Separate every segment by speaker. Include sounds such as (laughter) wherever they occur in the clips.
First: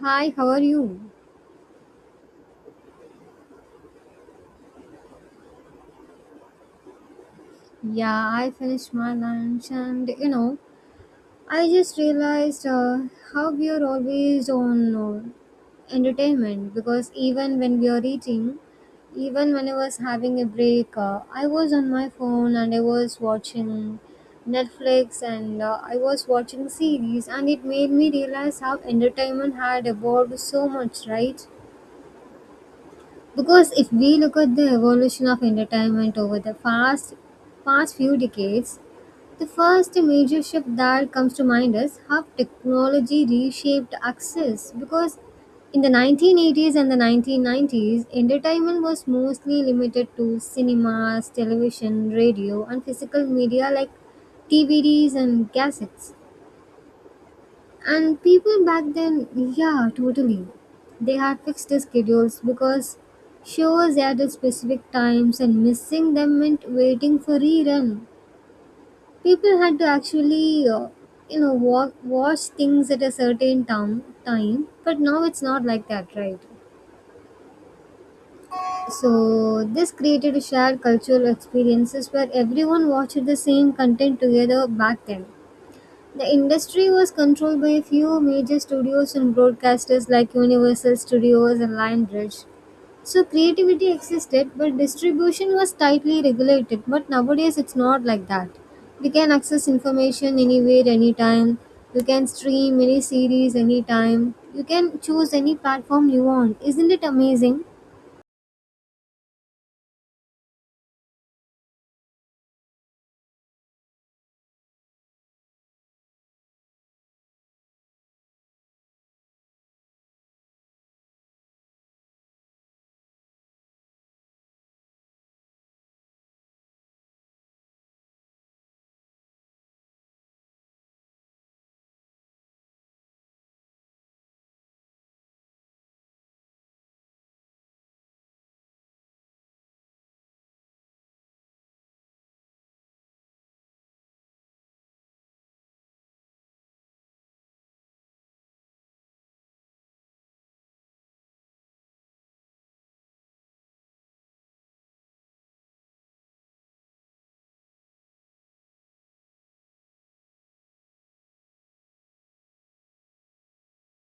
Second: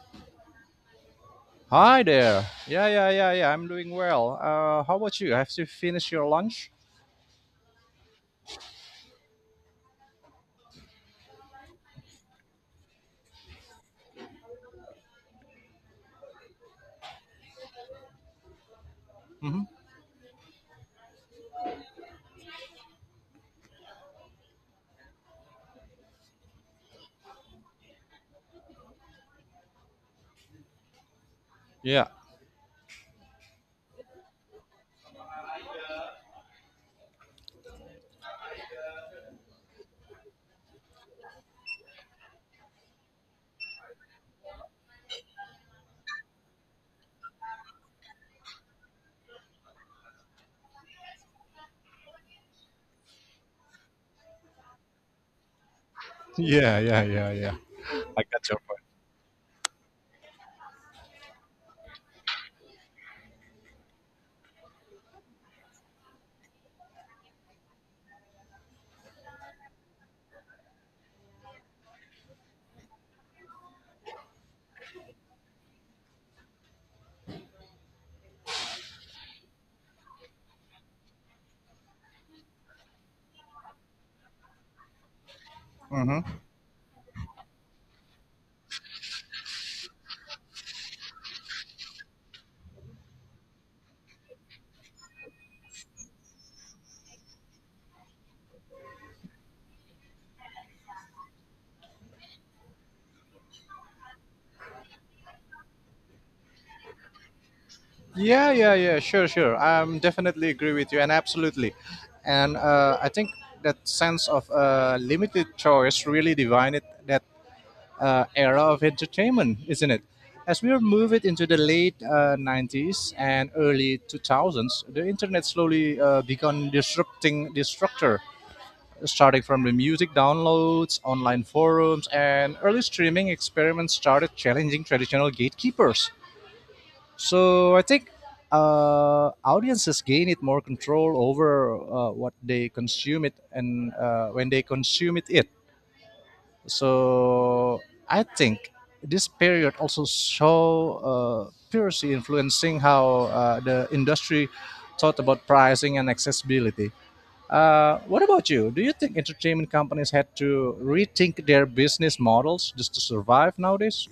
Speaker 1: Hi, how are you?
Speaker 2: Hi there. Yeah, yeah, yeah, yeah. I'm doing well. How about you? Have you finished your lunch?
Speaker 1: Yeah, I finished my lunch. And I just realized how we are always on entertainment, because even when we are eating, even
Speaker 2: Mm-hmm.
Speaker 1: when I was having a break, I was on my phone and I was watching Netflix, and I was watching series, and it made me realize how entertainment had evolved so much, right?
Speaker 2: Yeah.
Speaker 1: Because if we look at the evolution of entertainment over the past few decades, the first major shift that comes to mind is how technology reshaped access. Because in the 1980s and the 1990s, entertainment was mostly limited to cinemas, television, radio, and physical media like DVDs and cassettes.
Speaker 2: Yeah, yeah, yeah, yeah.
Speaker 1: And
Speaker 2: I got your
Speaker 1: people
Speaker 2: point.
Speaker 1: back then, yeah, totally. They had fixed their schedules because shows aired at specific times and missing them meant waiting for rerun. People had to actually, watch things at a certain time, but now it's not like that, right? So this created a shared cultural experiences where everyone watched the same content together back then.
Speaker 2: Mm-hmm.
Speaker 1: The industry was controlled by a few major studios and broadcasters like Universal Studios and Lionbridge. So creativity existed, but distribution was tightly regulated. But nowadays it's not like that. We can access information anywhere, anytime. You can stream any series anytime. You can choose any platform you want. Isn't it amazing?
Speaker 2: Yeah, yeah, yeah. Sure, sure. I'm definitely agree with you, and absolutely. And I think that sense of limited choice really divided that era of entertainment, isn't it? As we are moving into the late 90s and early 2000s, the internet slowly began disrupting the structure, starting from the music downloads, online forums, and early streaming experiments started challenging traditional gatekeepers. So I think audiences gained more control over what they consume it and when they consume it. So I think this period also saw piracy influencing how the industry thought about pricing and accessibility. What about you? Do you think entertainment companies had to rethink their business models just to survive nowadays?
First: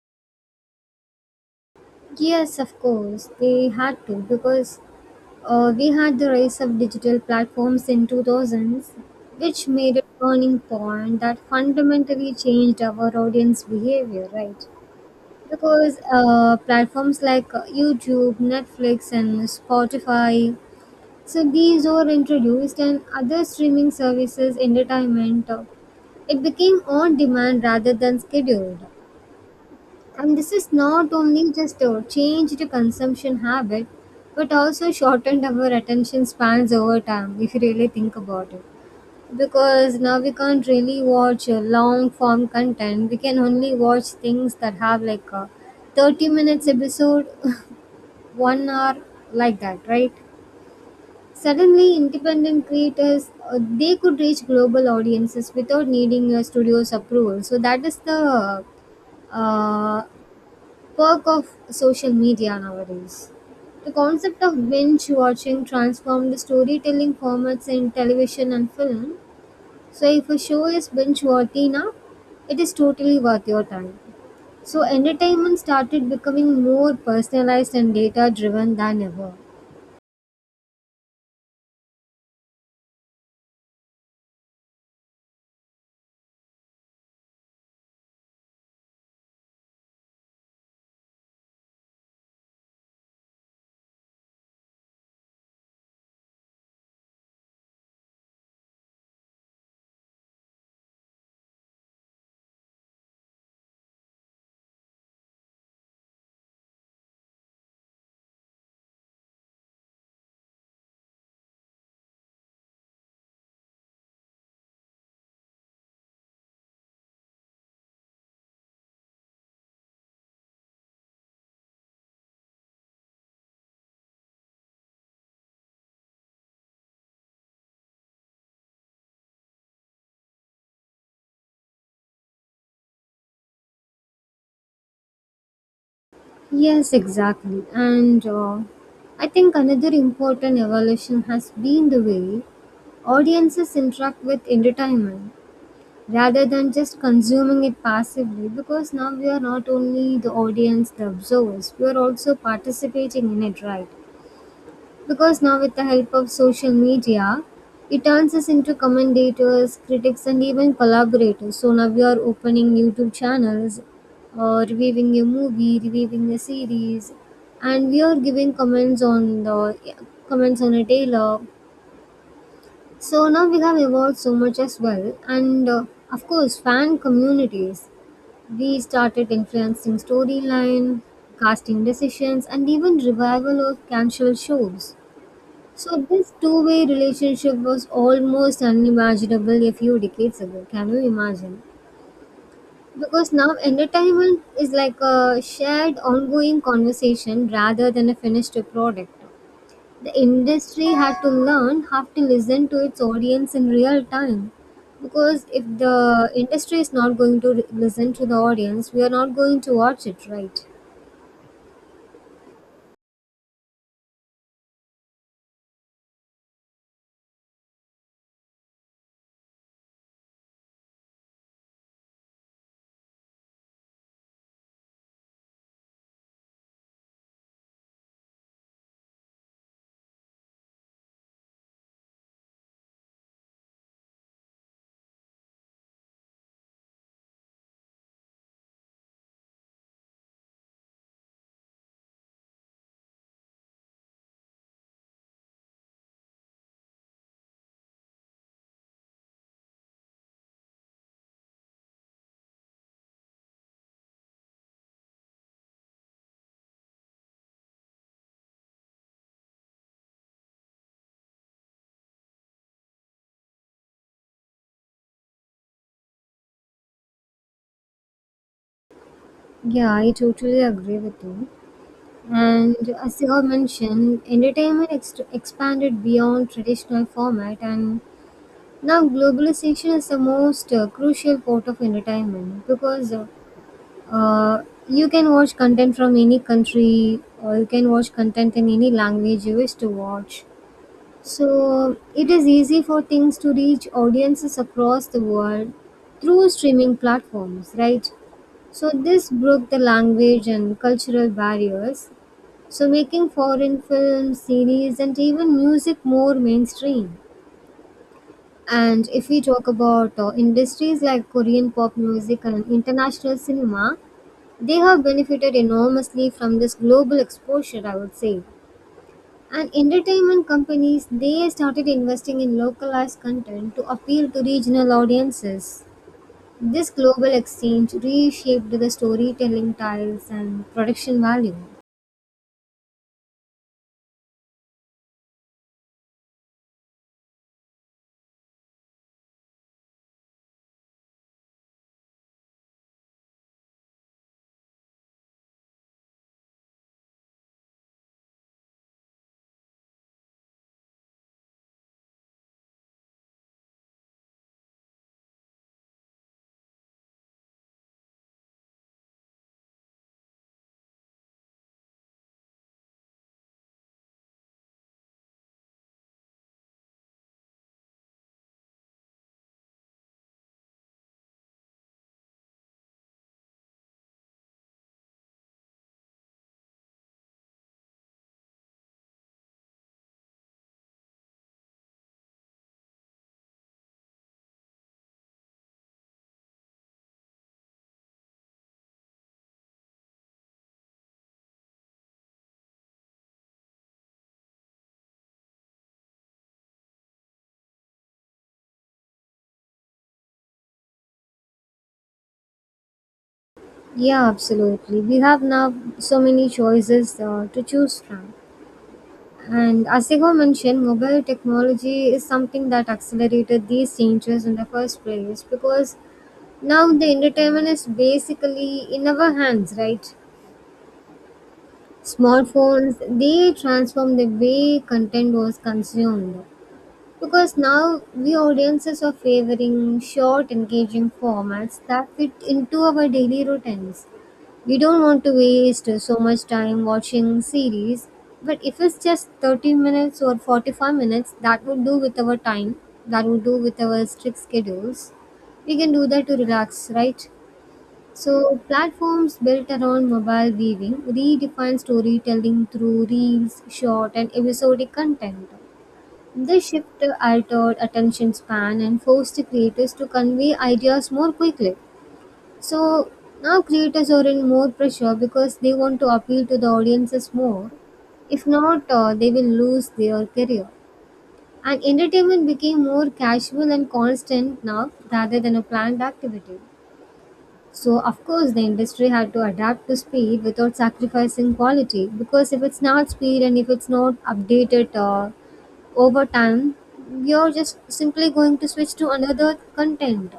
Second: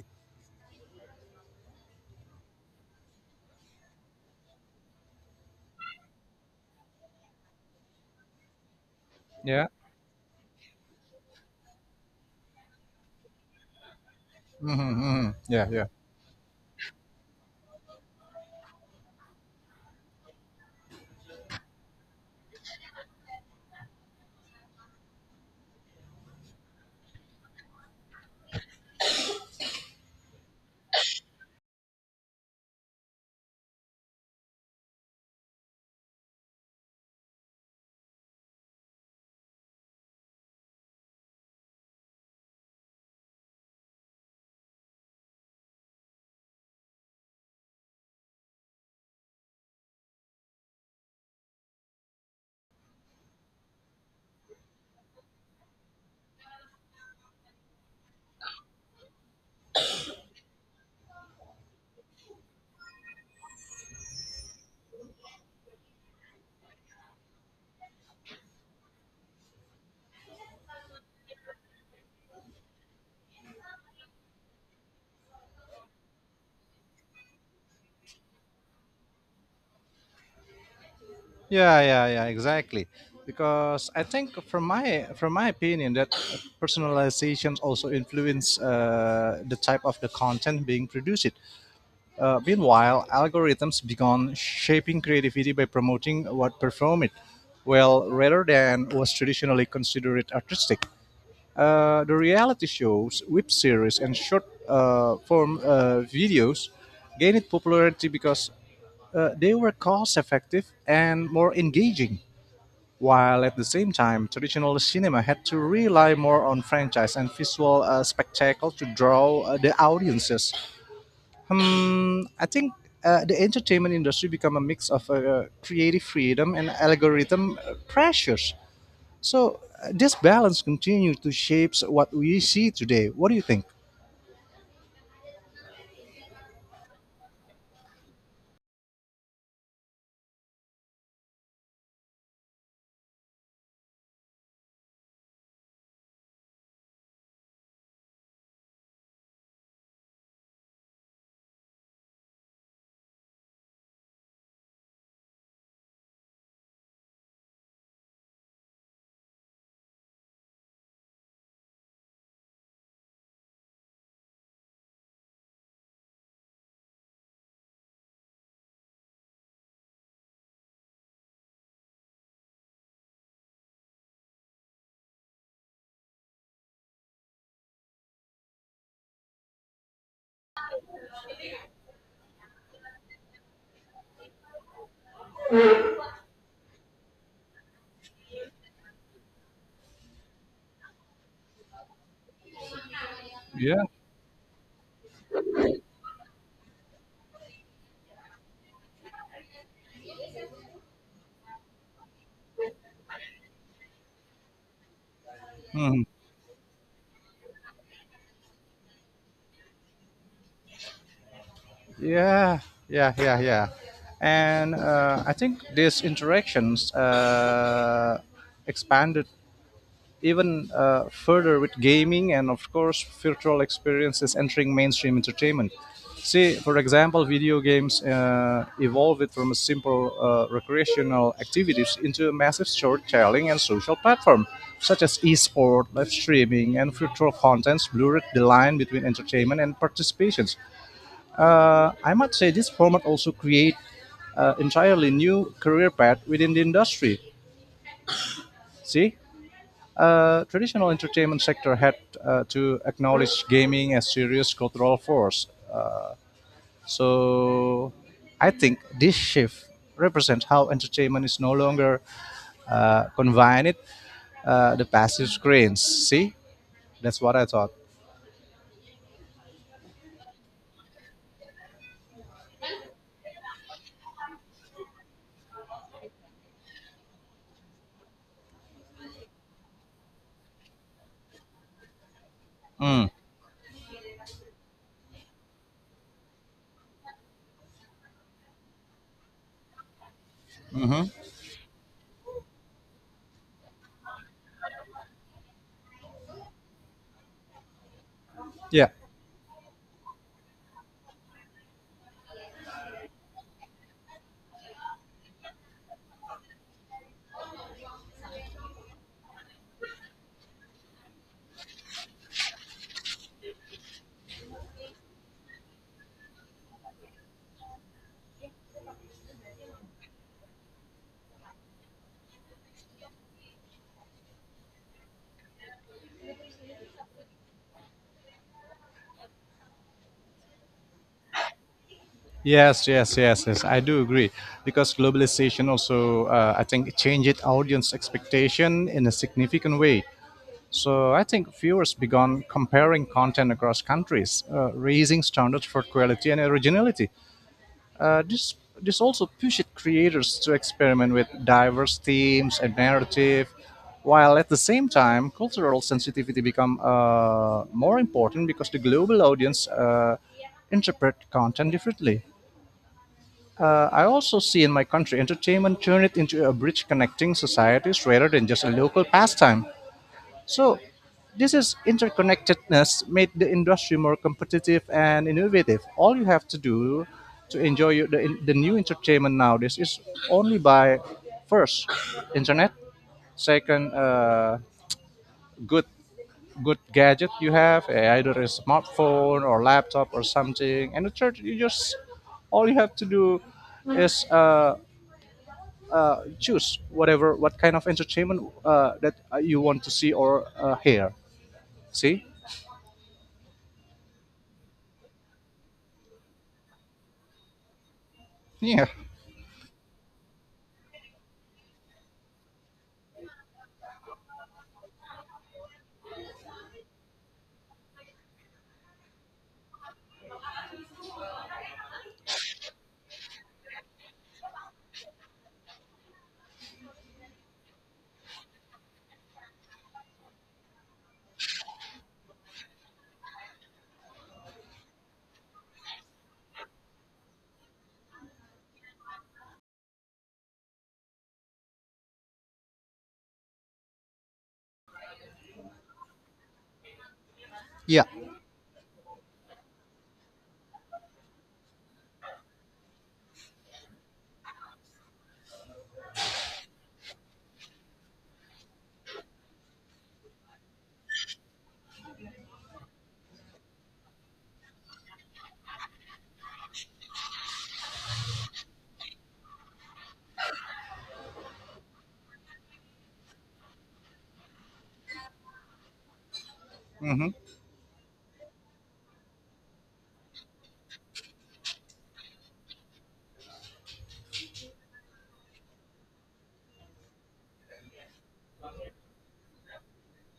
Speaker 1: Yes, of course. They had to, because we had the rise of digital platforms in 2000s, which
Speaker 2: Yeah.
Speaker 1: made a turning point that fundamentally changed our audience behavior, right?
Speaker 2: Mm-hmm. Yeah, yeah,
Speaker 1: Because platforms like YouTube, Netflix, and Spotify, so these were introduced, and other streaming services, entertainment, it became on demand rather than scheduled. And this is not only just a change to consumption habit, but also shortened our attention spans over time, if you really think about it. Because now we can't really watch long form content, we can only watch things that have like a 30 minutes episode, (laughs) 1 hour, like that, right? Suddenly, independent creators they could reach global audiences without needing a studio's approval. So that is the uh, perk of social media nowadays. The concept of binge watching transformed the storytelling formats in television and film. So, if a show is binge worthy now, it is totally worth your time. So, entertainment started becoming more personalized and data driven than ever.
Speaker 2: yeah, yeah, yeah. Exactly. Because I think, from my opinion, that personalizations also influence the type of the content being produced. Meanwhile, algorithms began shaping creativity by promoting what perform it, well rather than was traditionally considered artistic. The reality shows, web series, and short form videos gained popularity because they were cost effective and more engaging. While at the same time, traditional cinema had to rely more on franchise and visual spectacle to draw the audiences. Hmm, I think the entertainment industry became a mix of creative freedom and algorithm pressures. So this balance continues to shape what we see today. What do you think?
Speaker 1: Yes, exactly. And I think another important evolution has been the way audiences interact with entertainment, rather than just consuming it passively. Because now we are not only the audience, the observers, we are also participating in it, right? Because now, with the help of social media, it turns us into commentators, critics, and even collaborators. So now we are opening YouTube channels or reviewing a movie, reviewing a series, and we are giving comments on the comments on a tailor. So now we have evolved so much as well. And of course fan communities, we started influencing storyline, casting decisions, and even revival of cancelled shows. So this two-way relationship was almost unimaginable a few decades ago. Can you imagine? Because now
Speaker 2: Yeah.
Speaker 1: entertainment is like a shared ongoing conversation rather than a finished product. The industry had to learn, have to listen to its audience in real time. Because if
Speaker 2: Mhm.
Speaker 1: the industry is not going to listen to the audience, we are not going to watch it, right?
Speaker 2: Yeah, yeah, yeah, yeah. And I think these interactions expanded even further with gaming and of course virtual experiences entering mainstream entertainment. See, for example, video games evolved from a simple recreational activities into a massive storytelling and social platform, such as esport live streaming and virtual contents blurred the line between entertainment and participations. I might say this format also create entirely new career path within the industry. See, traditional entertainment sector had to acknowledge gaming as serious cultural force. So I think this shift represents how entertainment is no longer confined the passive screens. See, that's what I thought.
Speaker 1: Yeah, I totally agree with you. And as you have mentioned, entertainment expanded beyond traditional format, and now globalization is the most crucial part of entertainment,
Speaker 2: Mm.
Speaker 1: because you can watch content from any country or you can watch content in any language you wish to watch.
Speaker 2: Hmm.
Speaker 1: So it is easy for things to reach audiences across the world through streaming platforms, right?
Speaker 2: Yeah.
Speaker 1: So this broke the language and cultural barriers, so making foreign films, series, and even music more mainstream. And if we talk about industries like Korean pop music and international cinema, they have benefited enormously from this global exposure, I would say. And entertainment companies, they started investing in localized content to appeal to regional audiences. This global exchange reshaped the storytelling styles and production value.
Speaker 2: Yes, yes, yes, yes. I do agree because globalization also, I think, changed audience expectation in a significant way. So I think viewers began comparing content across countries, raising standards for quality and originality. Uh, this this also pushed creators to experiment with diverse themes and narrative, while at the same time cultural sensitivity become more important because the global audience interpret content differently. I also see in my country entertainment turn it into a bridge connecting societies rather than just a local pastime. So, this is interconnectedness made the industry more competitive and innovative. All you have to do to enjoy the new entertainment nowadays is only by, first, internet, second, good good gadget you have, eh, either a smartphone or laptop or something, and the third, you just all you have to do is choose whatever what kind of entertainment that you want to see or hear. See?
Speaker 1: Yeah, absolutely. We have now so many choices to choose from.
Speaker 2: Yeah.
Speaker 1: And as Sego mentioned, mobile technology is something that accelerated these changes in the first place, because now the entertainment is basically in our hands, right? Smartphones, they transform the way content was consumed, because now we audiences are favoring short engaging formats that fit into our daily routines. We don't want to waste so much time watching series, but if it's just 30 minutes or 45 minutes, that would do with our time, that would do with our strict schedules. We can do that to relax, right?
Speaker 2: Yeah.
Speaker 1: So, platforms built around mobile viewing redefine storytelling through reels, short, and episodic content. This shift altered attention span and forced creators to convey ideas more quickly. So, now creators are in more pressure because they want to appeal to the audiences more. If not, they will lose their career. And entertainment became more casual and constant now rather than a planned activity.
Speaker 2: Hmm.
Speaker 1: So, of course, the industry had to adapt to speed without sacrificing quality, because if it's not speed and if it's not updated over time, you're just simply going to switch to another content.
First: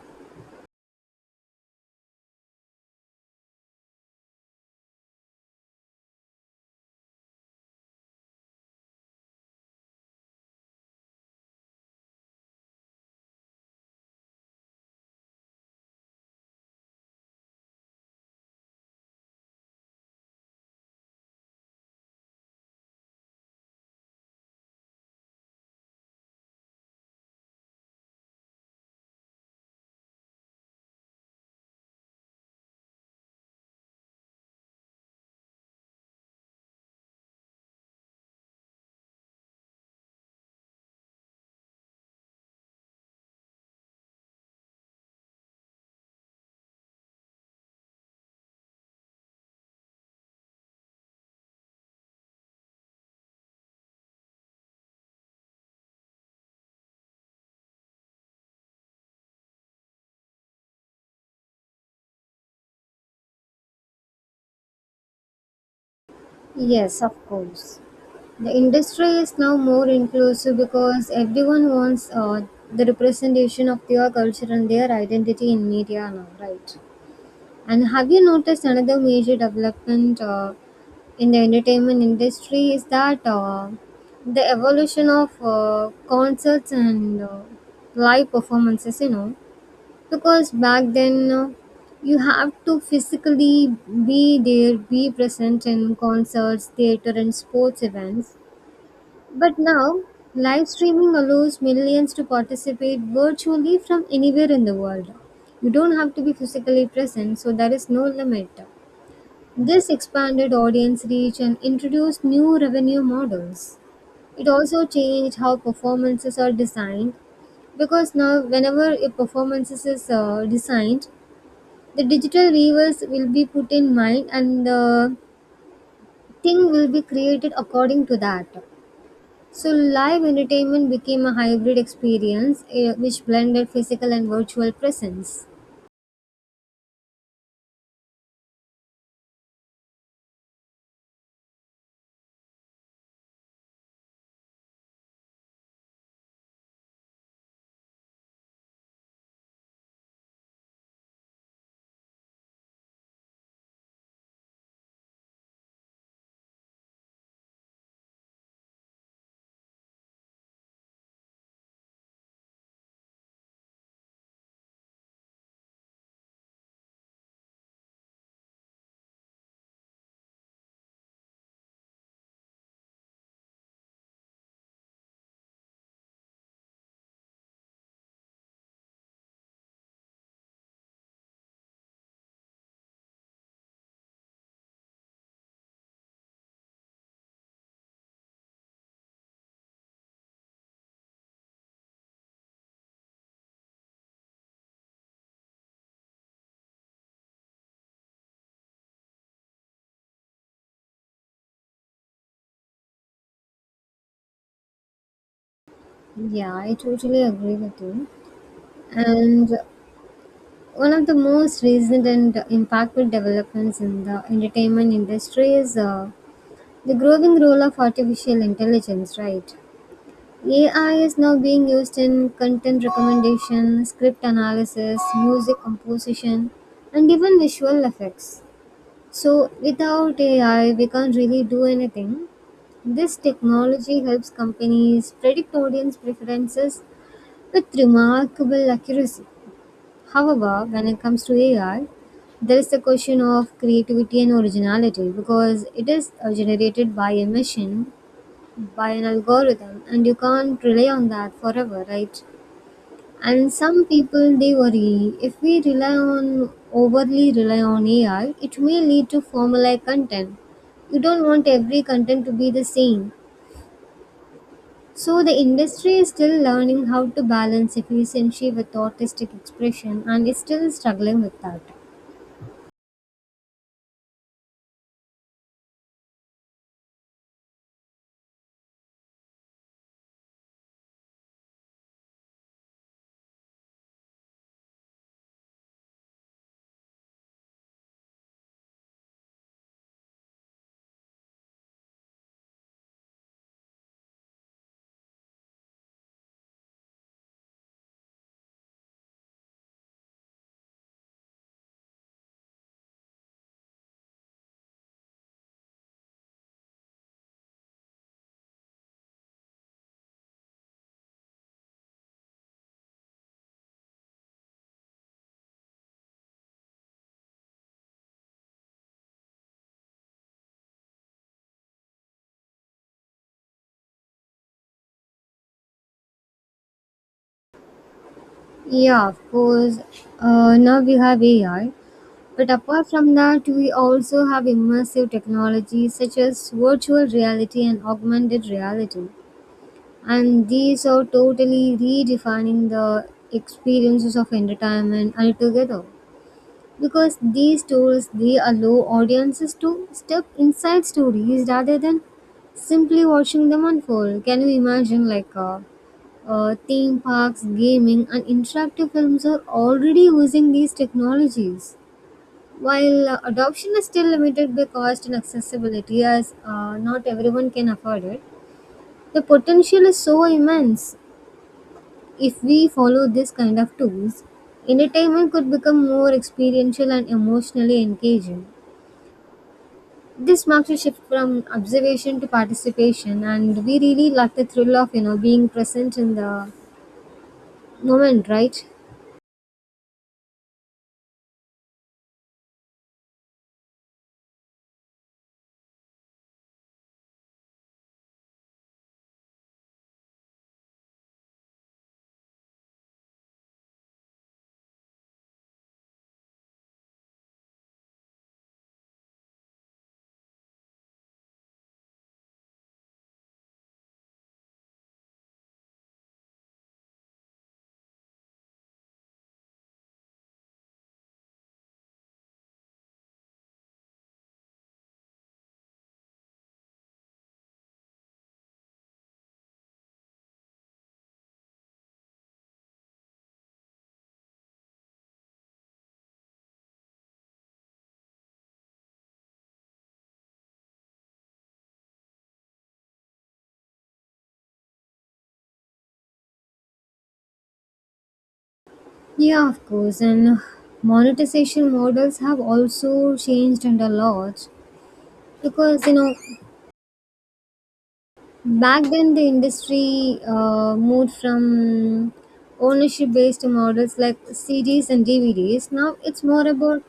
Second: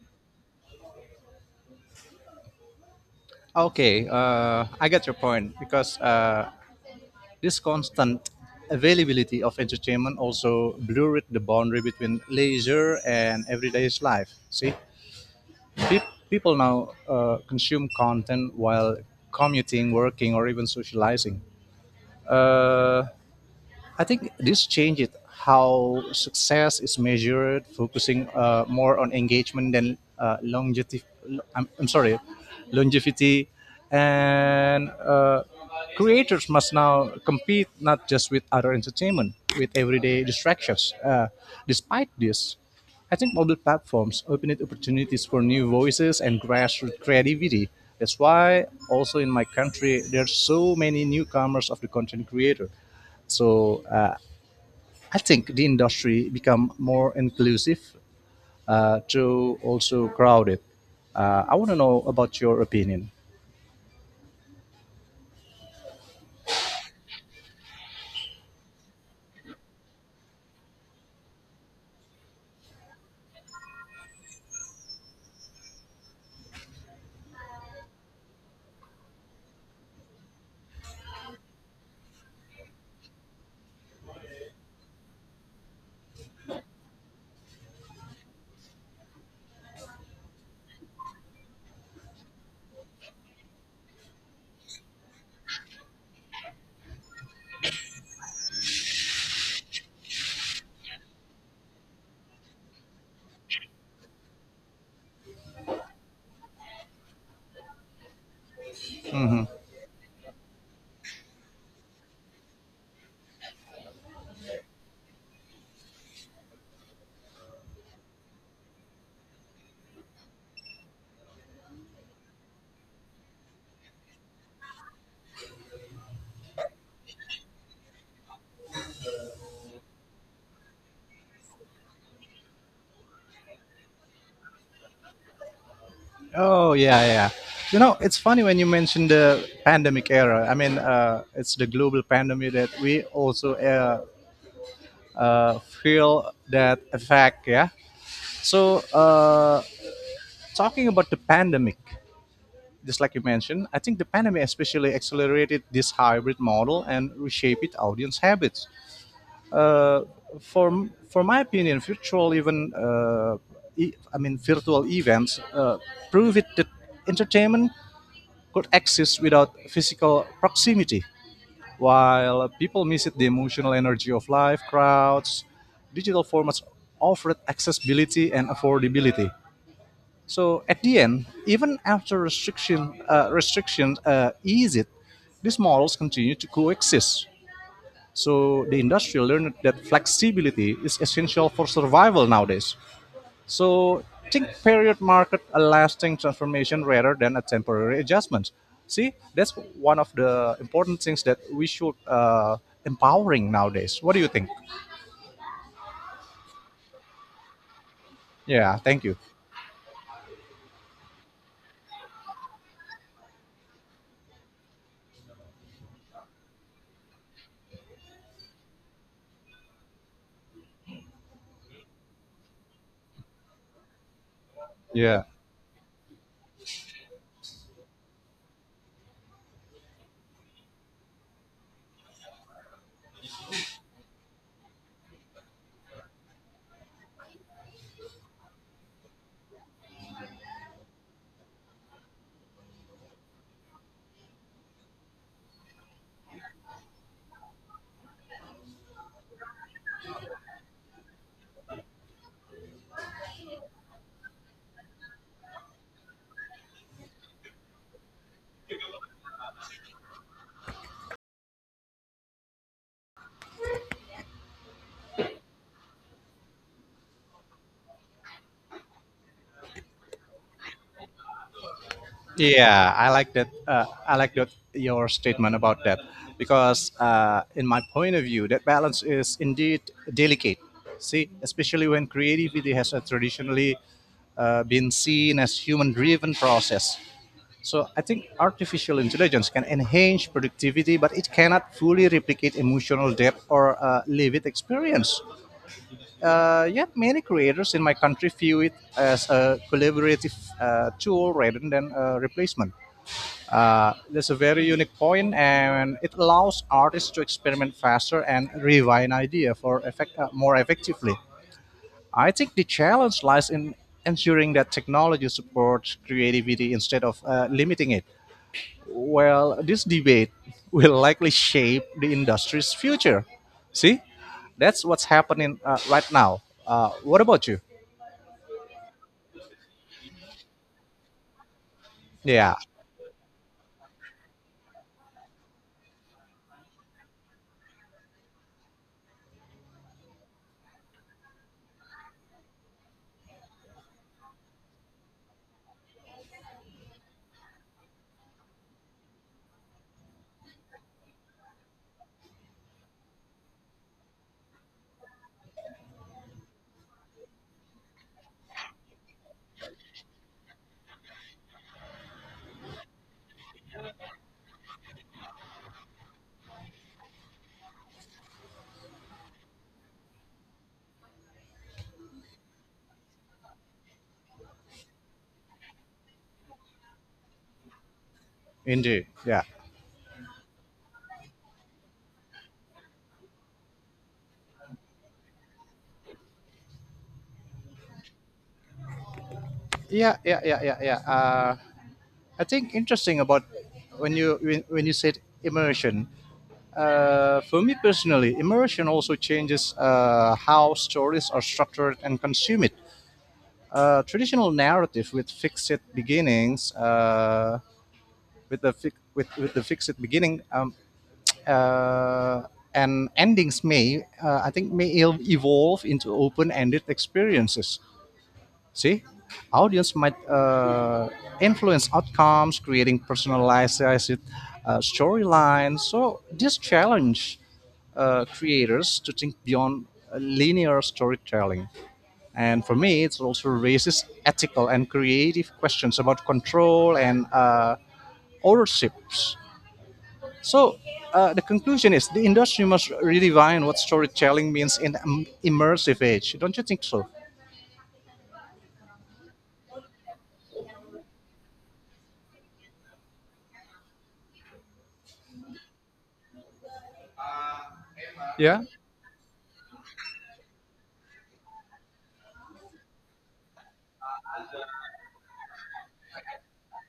Speaker 2: Okay, I get your point because this constant availability of entertainment also blurred the boundary between leisure and everyday life. See, people now consume content while commuting, working, or even socializing. Uh, I think this changed how success is measured, focusing more on engagement than longevity. I'm sorry, longevity, and creators must now compete not just with other entertainment, with everyday distractions. Despite this, I think mobile platforms open it opportunities for new voices and grassroots creativity. That's why also in my country there's so many newcomers of the content creator. So I think the industry become more inclusive to also crowded. I want to know about your opinion.
Speaker 1: Yes, of course. The industry is now more inclusive because everyone wants the representation of their culture and their identity in media now, right? And have you noticed another major development? In the entertainment industry is that the evolution of concerts and live performances, you know, because back then you have to physically be there, be present in concerts, theater, and sports events. But now, live streaming allows millions to participate virtually from anywhere in the world. You don't have to be physically present, so there is no limit. This expanded audience reach and introduced new revenue models. It also changed how performances are designed, because now, whenever a performance is designed, the digital viewers will be put in mind and the thing will be created according to that. So, live entertainment became a hybrid experience eh, which blended physical and virtual presence.
Speaker 2: Oh yeah, yeah. You know, it's funny when you mention the pandemic era. I mean, it's the global pandemic that we also feel that effect. Yeah. So talking about the pandemic, just like you mentioned, I think the pandemic especially accelerated this hybrid model and reshaped audience habits. uh, for for my opinion, virtual even I mean virtual events prove it that entertainment could exist without physical proximity. While people miss it, the emotional energy of live crowds, digital formats offered accessibility and affordability. So at the end, even after restriction restrictions ease it, these models continue to coexist, so the industry learned that flexibility is essential for survival nowadays. So think period market a lasting transformation rather than a temporary adjustment. See, that's one of the important things that we should empowering nowadays. What do you think?
Speaker 1: Yeah, I totally agree with you.
Speaker 2: Yeah, thank you.
Speaker 1: And one of the most recent and impactful developments in the entertainment industry is the growing role of artificial intelligence, right? AI is now being used in content recommendation, script analysis,
Speaker 2: Yeah.
Speaker 1: music composition, and even visual effects. So, without AI, we can't really do anything. This technology helps companies predict audience preferences with remarkable accuracy. However, when it comes to AI, there is the question of creativity and originality, because it is generated by a machine, by an algorithm, and you can't rely on that forever, right? And some people, they worry if we rely on, overly rely on AI, it may lead to formulaic content. You don't want every content to be the same. So the industry is still learning how to balance efficiency with artistic expression, and is still struggling with that.
Speaker 2: Yeah, I like that. I like that your statement about that because, in my point of view, that balance is indeed delicate. See, especially when creativity has traditionally been seen as human-driven process. So I think artificial intelligence can enhance productivity, but it cannot fully replicate emotional depth or lived experience. Yet many creators in my country view it as a collaborative tool rather than a replacement. That's a very unique point, and it allows artists to experiment faster and refine idea for effect, more effectively. I think the challenge lies in ensuring that technology supports creativity instead of limiting it. Well, this debate (laughs) will likely shape the industry's future. See, that's what's happening right now. What about you?
Speaker 1: Yeah, of course. Now we have AI. But
Speaker 2: Yeah,
Speaker 1: apart from that, we also have immersive technologies such as virtual reality and augmented reality. And these are totally redefining the experiences of entertainment altogether, because these tools, they allow audiences to step inside stories rather than simply watching them unfold. Can you imagine? Like theme parks, gaming, and interactive films are already using these technologies. While adoption is still limited by cost and accessibility, as not everyone can afford it, the potential is so immense. If we follow this kind of tools, entertainment could become more experiential and emotionally engaging.
Speaker 2: indeed. Yeah,
Speaker 1: This marks a shift from observation to participation, and we really like the thrill of, you know, being present in the moment, right?
Speaker 2: yeah, yeah, yeah, yeah, yeah. I think interesting about when you said immersion. For me personally, immersion also changes how stories are structured and consumed. Traditional narrative with fixed beginnings, with the fi- with the fixed beginning uh, and endings may, I think, evolve into open-ended experiences. See, audience might influence outcomes, creating personalized storylines. So this challenge creators to think beyond linear storytelling. And for me, it also raises ethical and creative questions about control and ownerships. So the conclusion is the industry must redefine what storytelling means in an immersive age. Don't you think so?
Speaker 1: Yeah, of course. And monetization models have also changed, and a lot, because you know,
Speaker 2: Yeah.
Speaker 1: back then the industry moved from ownership based models like CDs and DVDs. Now it's more about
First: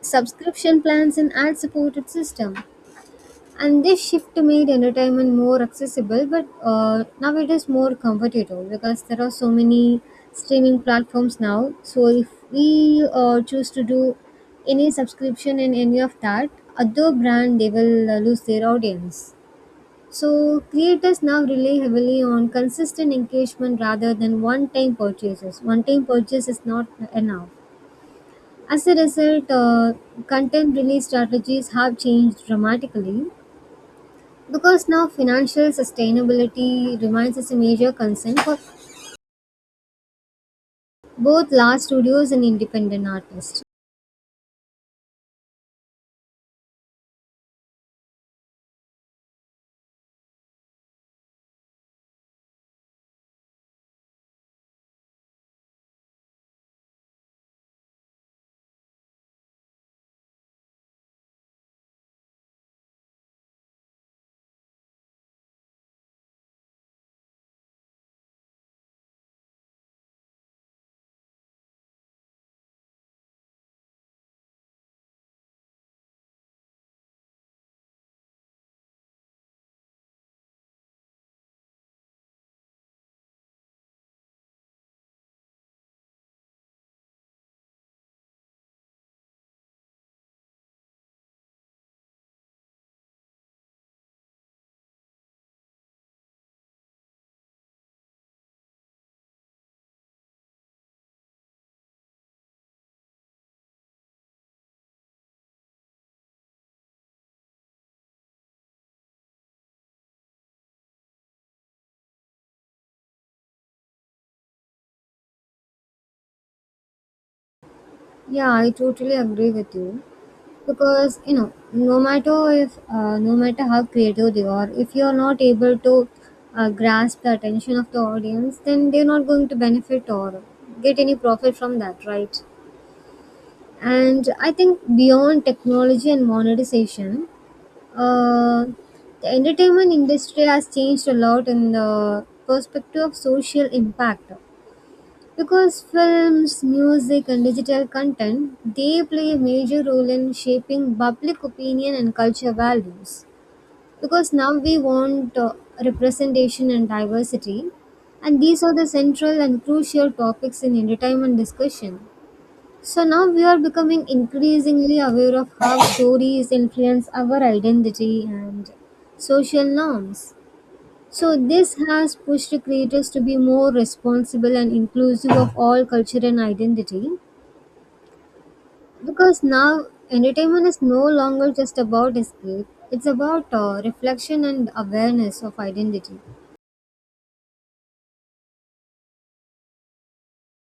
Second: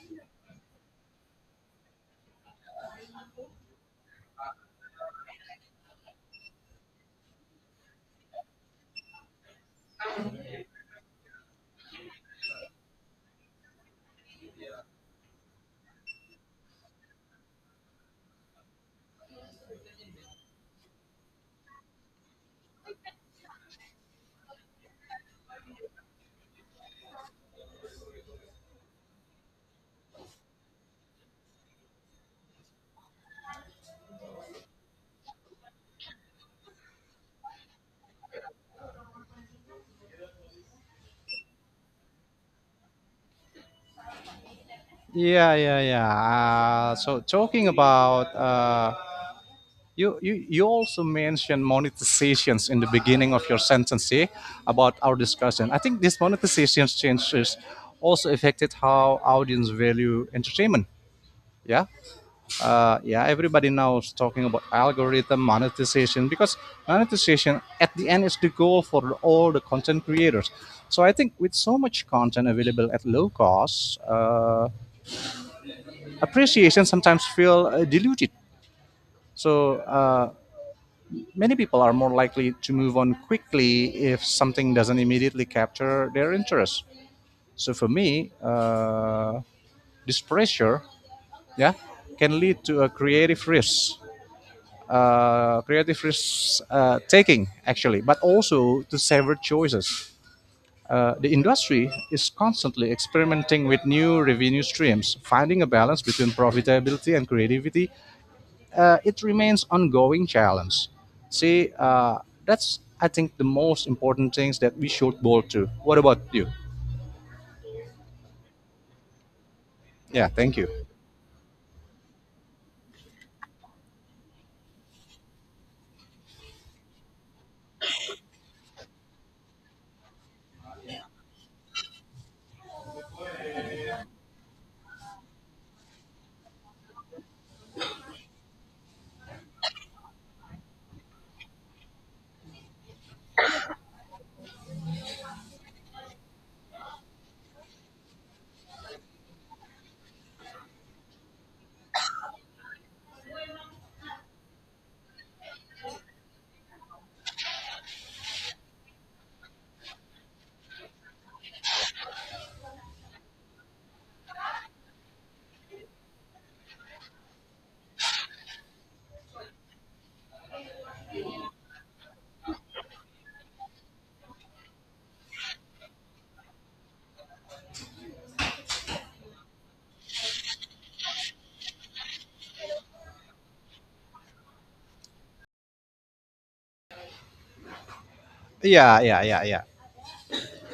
Speaker 1: subscription plans and ad supported system. And this shift made entertainment more accessible, but now it is more comfortable because there are so many streaming platforms now. So if we choose to do any subscription in any of that, other brand, they will lose their audience. So creators now rely heavily on consistent engagement rather than one time purchases. One time purchase is not enough. As a result, content release strategies have changed dramatically, because now financial sustainability remains as a major concern for both large studios and independent artists.
Speaker 2: Yeah, yeah, yeah. So talking about you also mentioned monetizations in the beginning of your sentence here about our discussion. I think these monetizations changes also affected how audience value entertainment. Yeah, yeah. Everybody now is talking about algorithm monetization because monetization at the end is the goal for all the content creators. So I think with so much content available at low cost. Appreciation sometimes feel diluted. So many people are more likely to move on quickly if something doesn't immediately capture their interest. So for me, this pressure, yeah, can lead to a creative risk taking actually, but also to severed choices. The industry is constantly experimenting with new revenue streams, finding a balance between profitability and creativity. It remains ongoing challenge. See, that's I think the most important things that we should go to. What about you?
Speaker 1: Yeah, I totally agree with you.
Speaker 2: Yeah, thank you.
Speaker 1: Because you know, no matter if no matter how creative they are, if you are not able to grasp the attention of the audience, then they're not going to benefit or get any profit from that, right? And I think beyond technology and monetization, Uh, the entertainment industry has changed a lot in the perspective of social impact because films, music and digital content, they play a major role in shaping public opinion and culture values because now we want representation and diversity, and these are the central and crucial topics in entertainment discussion. So now we are becoming increasingly aware of how stories influence our identity and social norms. So this has pushed creators to be more responsible and inclusive of all culture and identity because now entertainment is no longer just about escape, it's about reflection and awareness of identity.
Speaker 2: Yeah, yeah, yeah, yeah.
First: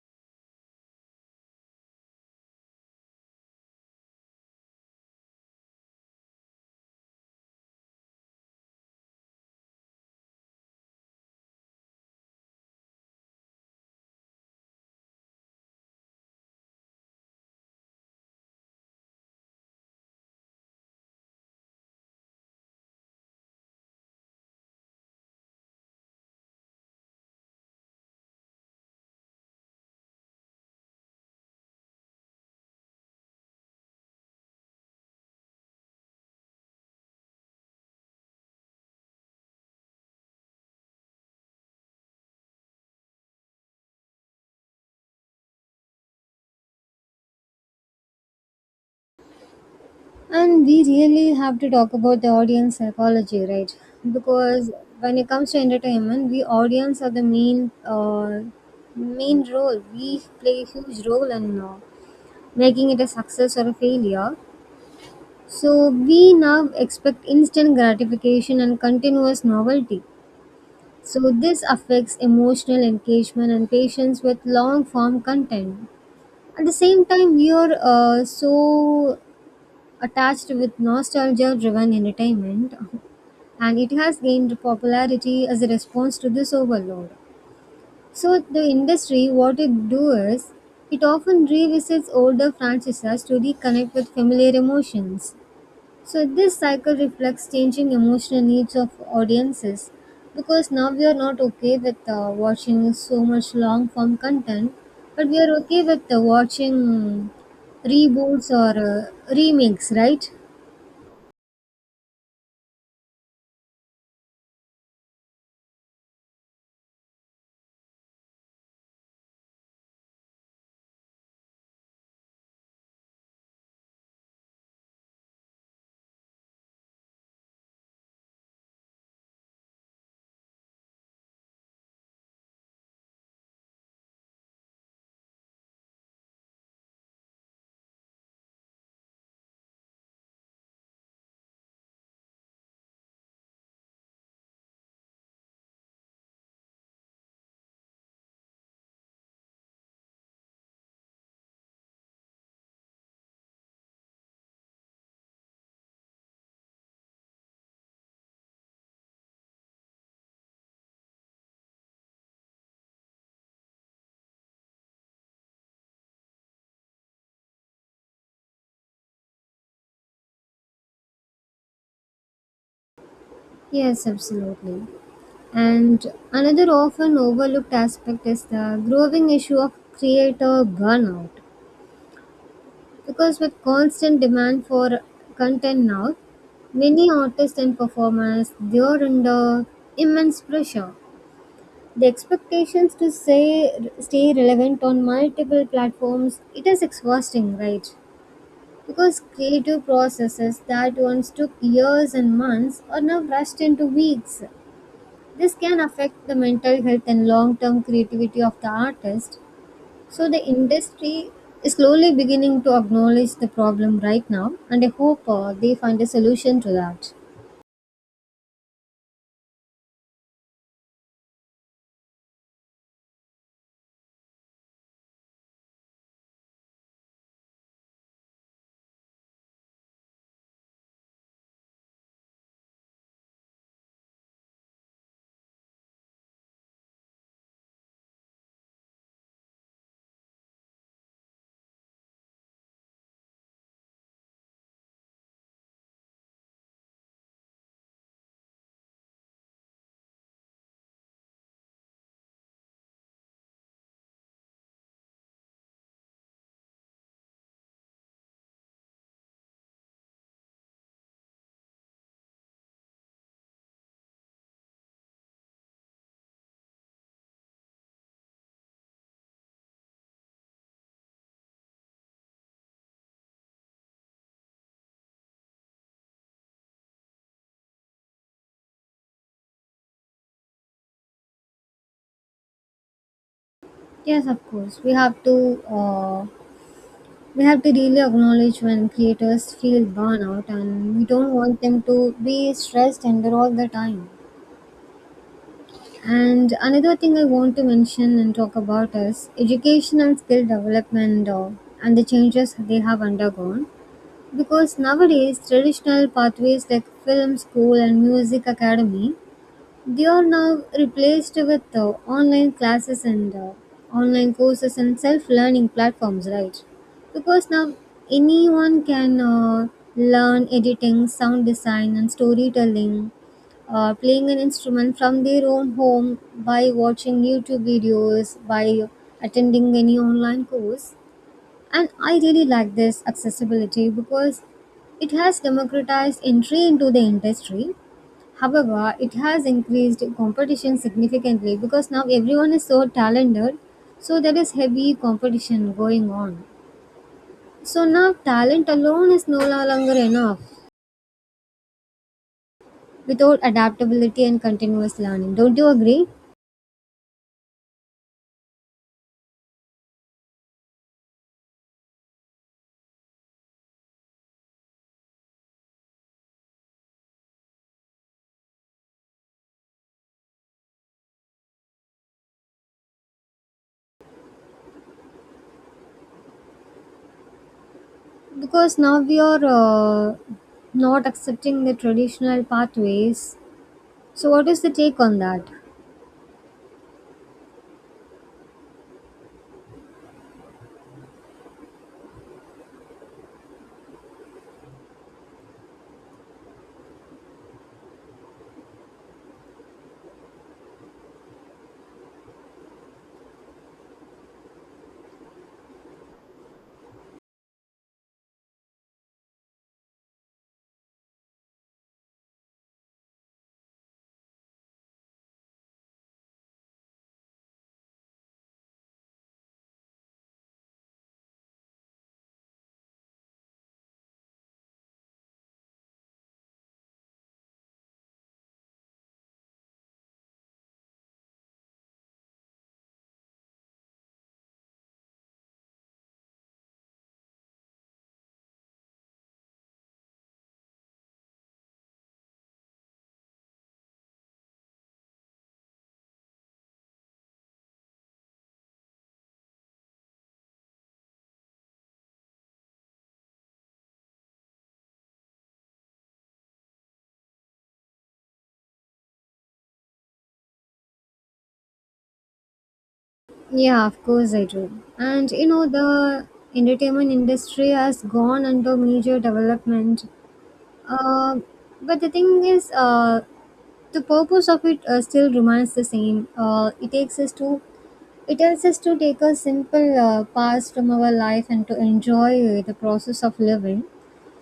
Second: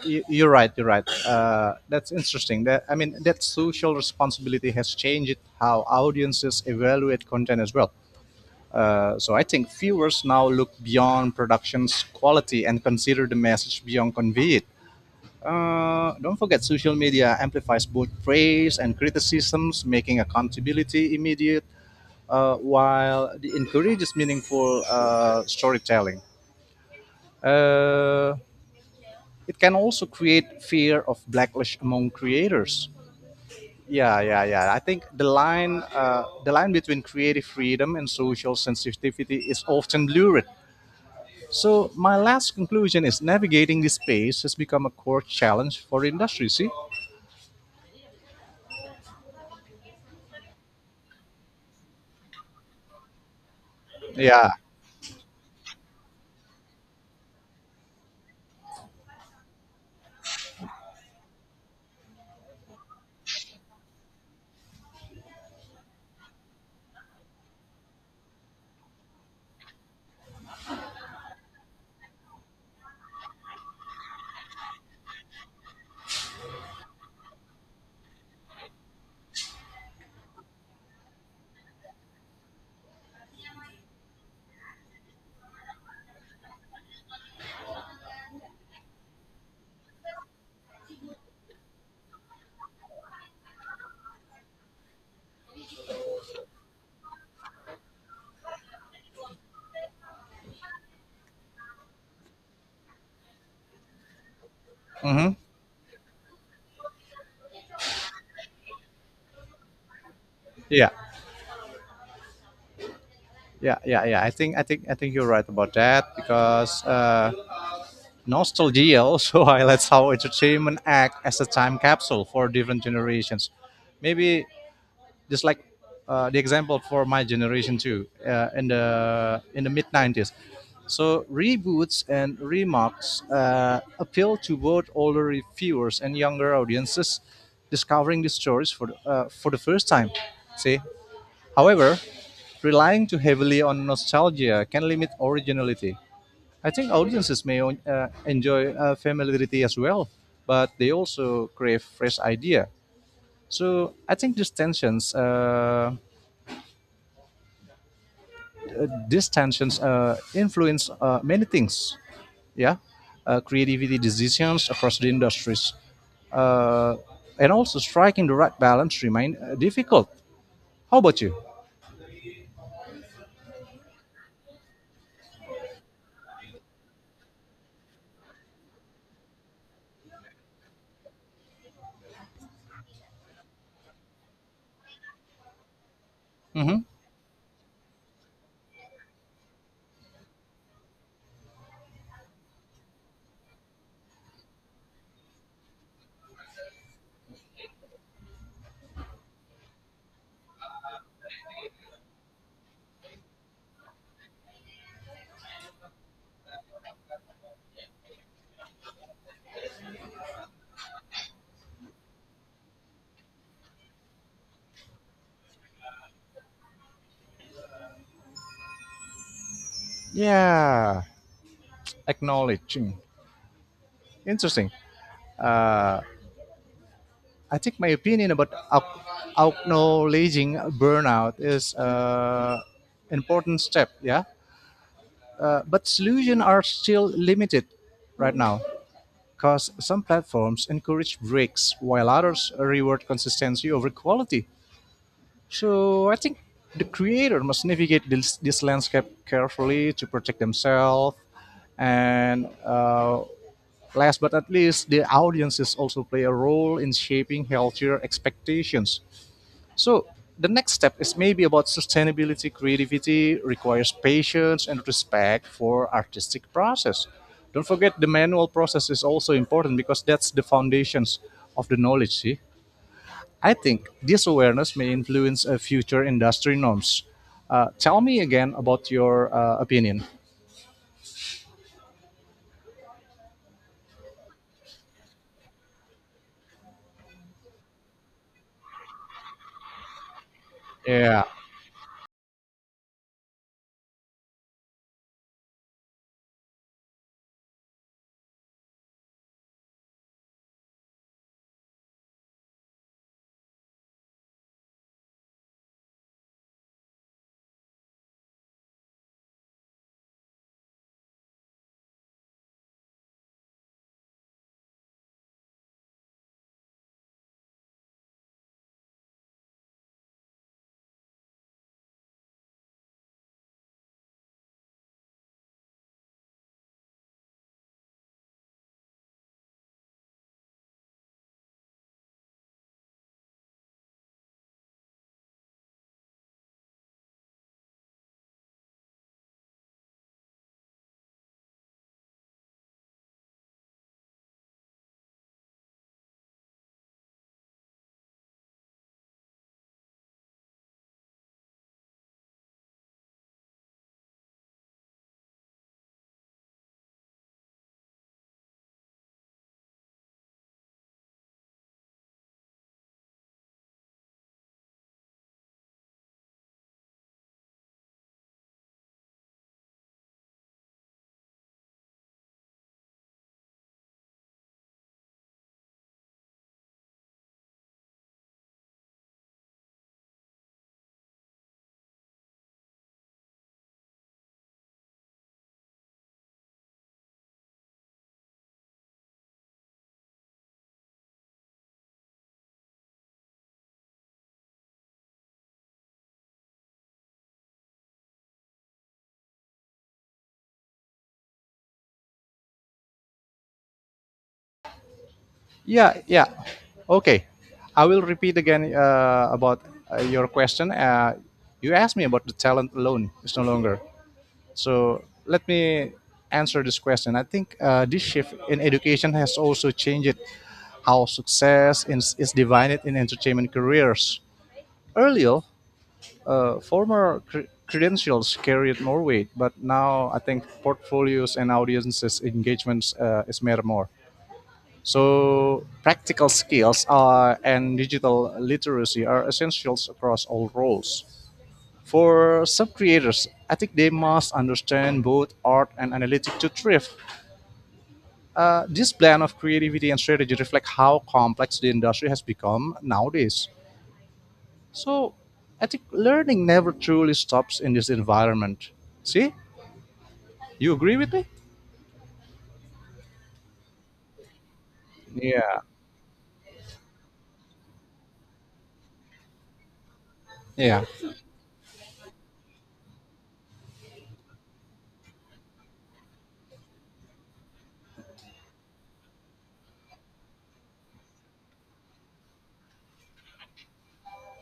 Speaker 2: You're right. You're right. That's interesting. That, I mean, that social responsibility has changed how audiences evaluate content as well. So I think viewers now look beyond production's quality and consider the message beyond conveyed. Don't forget, social media amplifies both praise and criticisms, making accountability immediate, while it encourages meaningful storytelling. Uh, it can also create fear of backlash among creators. Yeah, yeah, yeah. I think the line between creative freedom and social sensitivity is often blurred. So my last conclusion is navigating this space has become a core challenge for industry. See?
Speaker 1: And we really have to talk about the audience psychology, right?
Speaker 2: Yeah.
Speaker 1: Because when it comes to entertainment, we audience are the main main role. We play a huge role in making it a success or a failure. So we now expect instant gratification and continuous novelty. So this affects emotional engagement and patience with long form content. At the same time, we are so attached with nostalgia driven entertainment, and it has gained popularity as a response to this overload. So, the industry, what it do is, it often revisits older franchises to reconnect with familiar emotions. So, this cycle reflects changing emotional needs of audiences because now we are not okay with watching so much long form content, but
Speaker 2: Mm-hmm.
Speaker 1: we are okay with watching reboots or remakes, right?
Speaker 2: Yeah. Yeah, yeah, yeah. I think you're right about that because nostalgia also (laughs) highlights how entertainment act as a time capsule for different generations. Maybe just like the example for my generation too in the mid '90s. So reboots and remakes appeal to both older viewers and younger audiences, discovering these stories for the first time. See, however, relying too heavily on nostalgia can limit originality. I think audiences may enjoy familiarity as well, but they also crave fresh idea. So I think these tensions influence many things. Yeah, creativity decisions across the industries, uh, and also striking the right balance remain difficult. How about you?
Speaker 1: Yes, absolutely. And another often overlooked aspect is the growing issue of creator burnout. Because with constant demand for content now,
Speaker 2: Hmm.
Speaker 1: many artists and performers, they are under immense pressure. The expectations to say stay relevant on multiple platforms, it is exhausting, right? Because creative processes that once took years and months are now rushed into weeks. This can affect the mental health and long term creativity of the artist. So, the industry is slowly beginning to acknowledge the problem right now, and I hope they find a solution to that.
Speaker 2: Yeah. Acknowledging, interesting. I think my opinion about acknowledging burnout is an important step, yeah. But solutions are still limited right now because some platforms encourage breaks while others reward consistency over quality. So I think the creator must navigate this landscape carefully to protect themselves, and last but not least, the audiences also play a role in shaping healthier expectations. So the next step is maybe about sustainability. Creativity requires patience and respect for artistic process. Don't forget the manual process is also important because that's the foundations of the knowledge. See, I think this awareness may influence future industry norms. Tell me again about your opinion.
Speaker 1: Yes, of course, we have to. We have to really acknowledge when creators feel burnout and we
Speaker 2: Yeah,
Speaker 1: don't want them to be stressed under all the time. And another thing I want to mention and talk about is education and skill development, and the changes they have undergone. Because nowadays traditional pathways like film school and music academy, they are now replaced with online classes and online courses and self-learning platforms, right? Because now anyone can learn editing, sound design, and storytelling, playing an instrument from their own home by watching YouTube videos, by attending any online course. And I really like this accessibility because it has democratized entry into the industry. However, it has increased competition significantly because now everyone is so talented, so there is heavy competition going on. So now talent alone is no longer enough without adaptability and continuous learning. Don't you agree? Because now we are not accepting the traditional pathways. So, what is the take on that?
Speaker 2: yeah, yeah. Okay, I will repeat again about your question. You asked me about the talent alone is no longer. So let me answer this question. I think this shift in education has also changed how success is divided in entertainment careers. Earlier, former credentials carried more weight, but now I think portfolios and audiences engagements is matter more. So practical skills are, and digital literacy are essentials across all roles. For some creators, I think they must understand both art and analytics to thrive. This blend of creativity and strategy reflects how complex the industry has become nowadays. So, I think learning never truly stops in this environment. See, you agree with me?
Speaker 1: Yeah, of course I do. And you
Speaker 2: Yeah,
Speaker 1: know, the entertainment industry has gone under major development.
Speaker 2: yeah,
Speaker 1: Uh, but the thing is, the purpose of it still remains the same. It takes us to, it tells us to take a simple pass from our life and to enjoy the process of living.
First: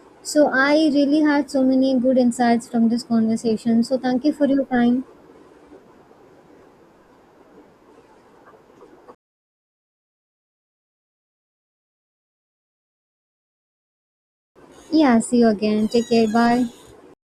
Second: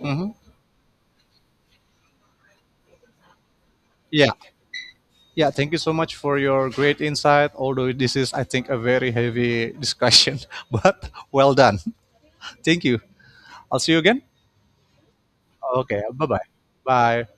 Speaker 2: hmm,
Speaker 1: So I really had so many good insights from this conversation. So thank
Speaker 2: yeah,
Speaker 1: you for your time.
Speaker 2: yeah. Thank you so much for your great insight. Although this is, I think, a very heavy discussion, (laughs) but well done. Thank you. I'll see you again.
Speaker 1: Yeah, see you again.
Speaker 2: Okay,
Speaker 1: Take
Speaker 2: bye
Speaker 1: care.
Speaker 2: bye.
Speaker 1: Bye.
Speaker 2: Bye.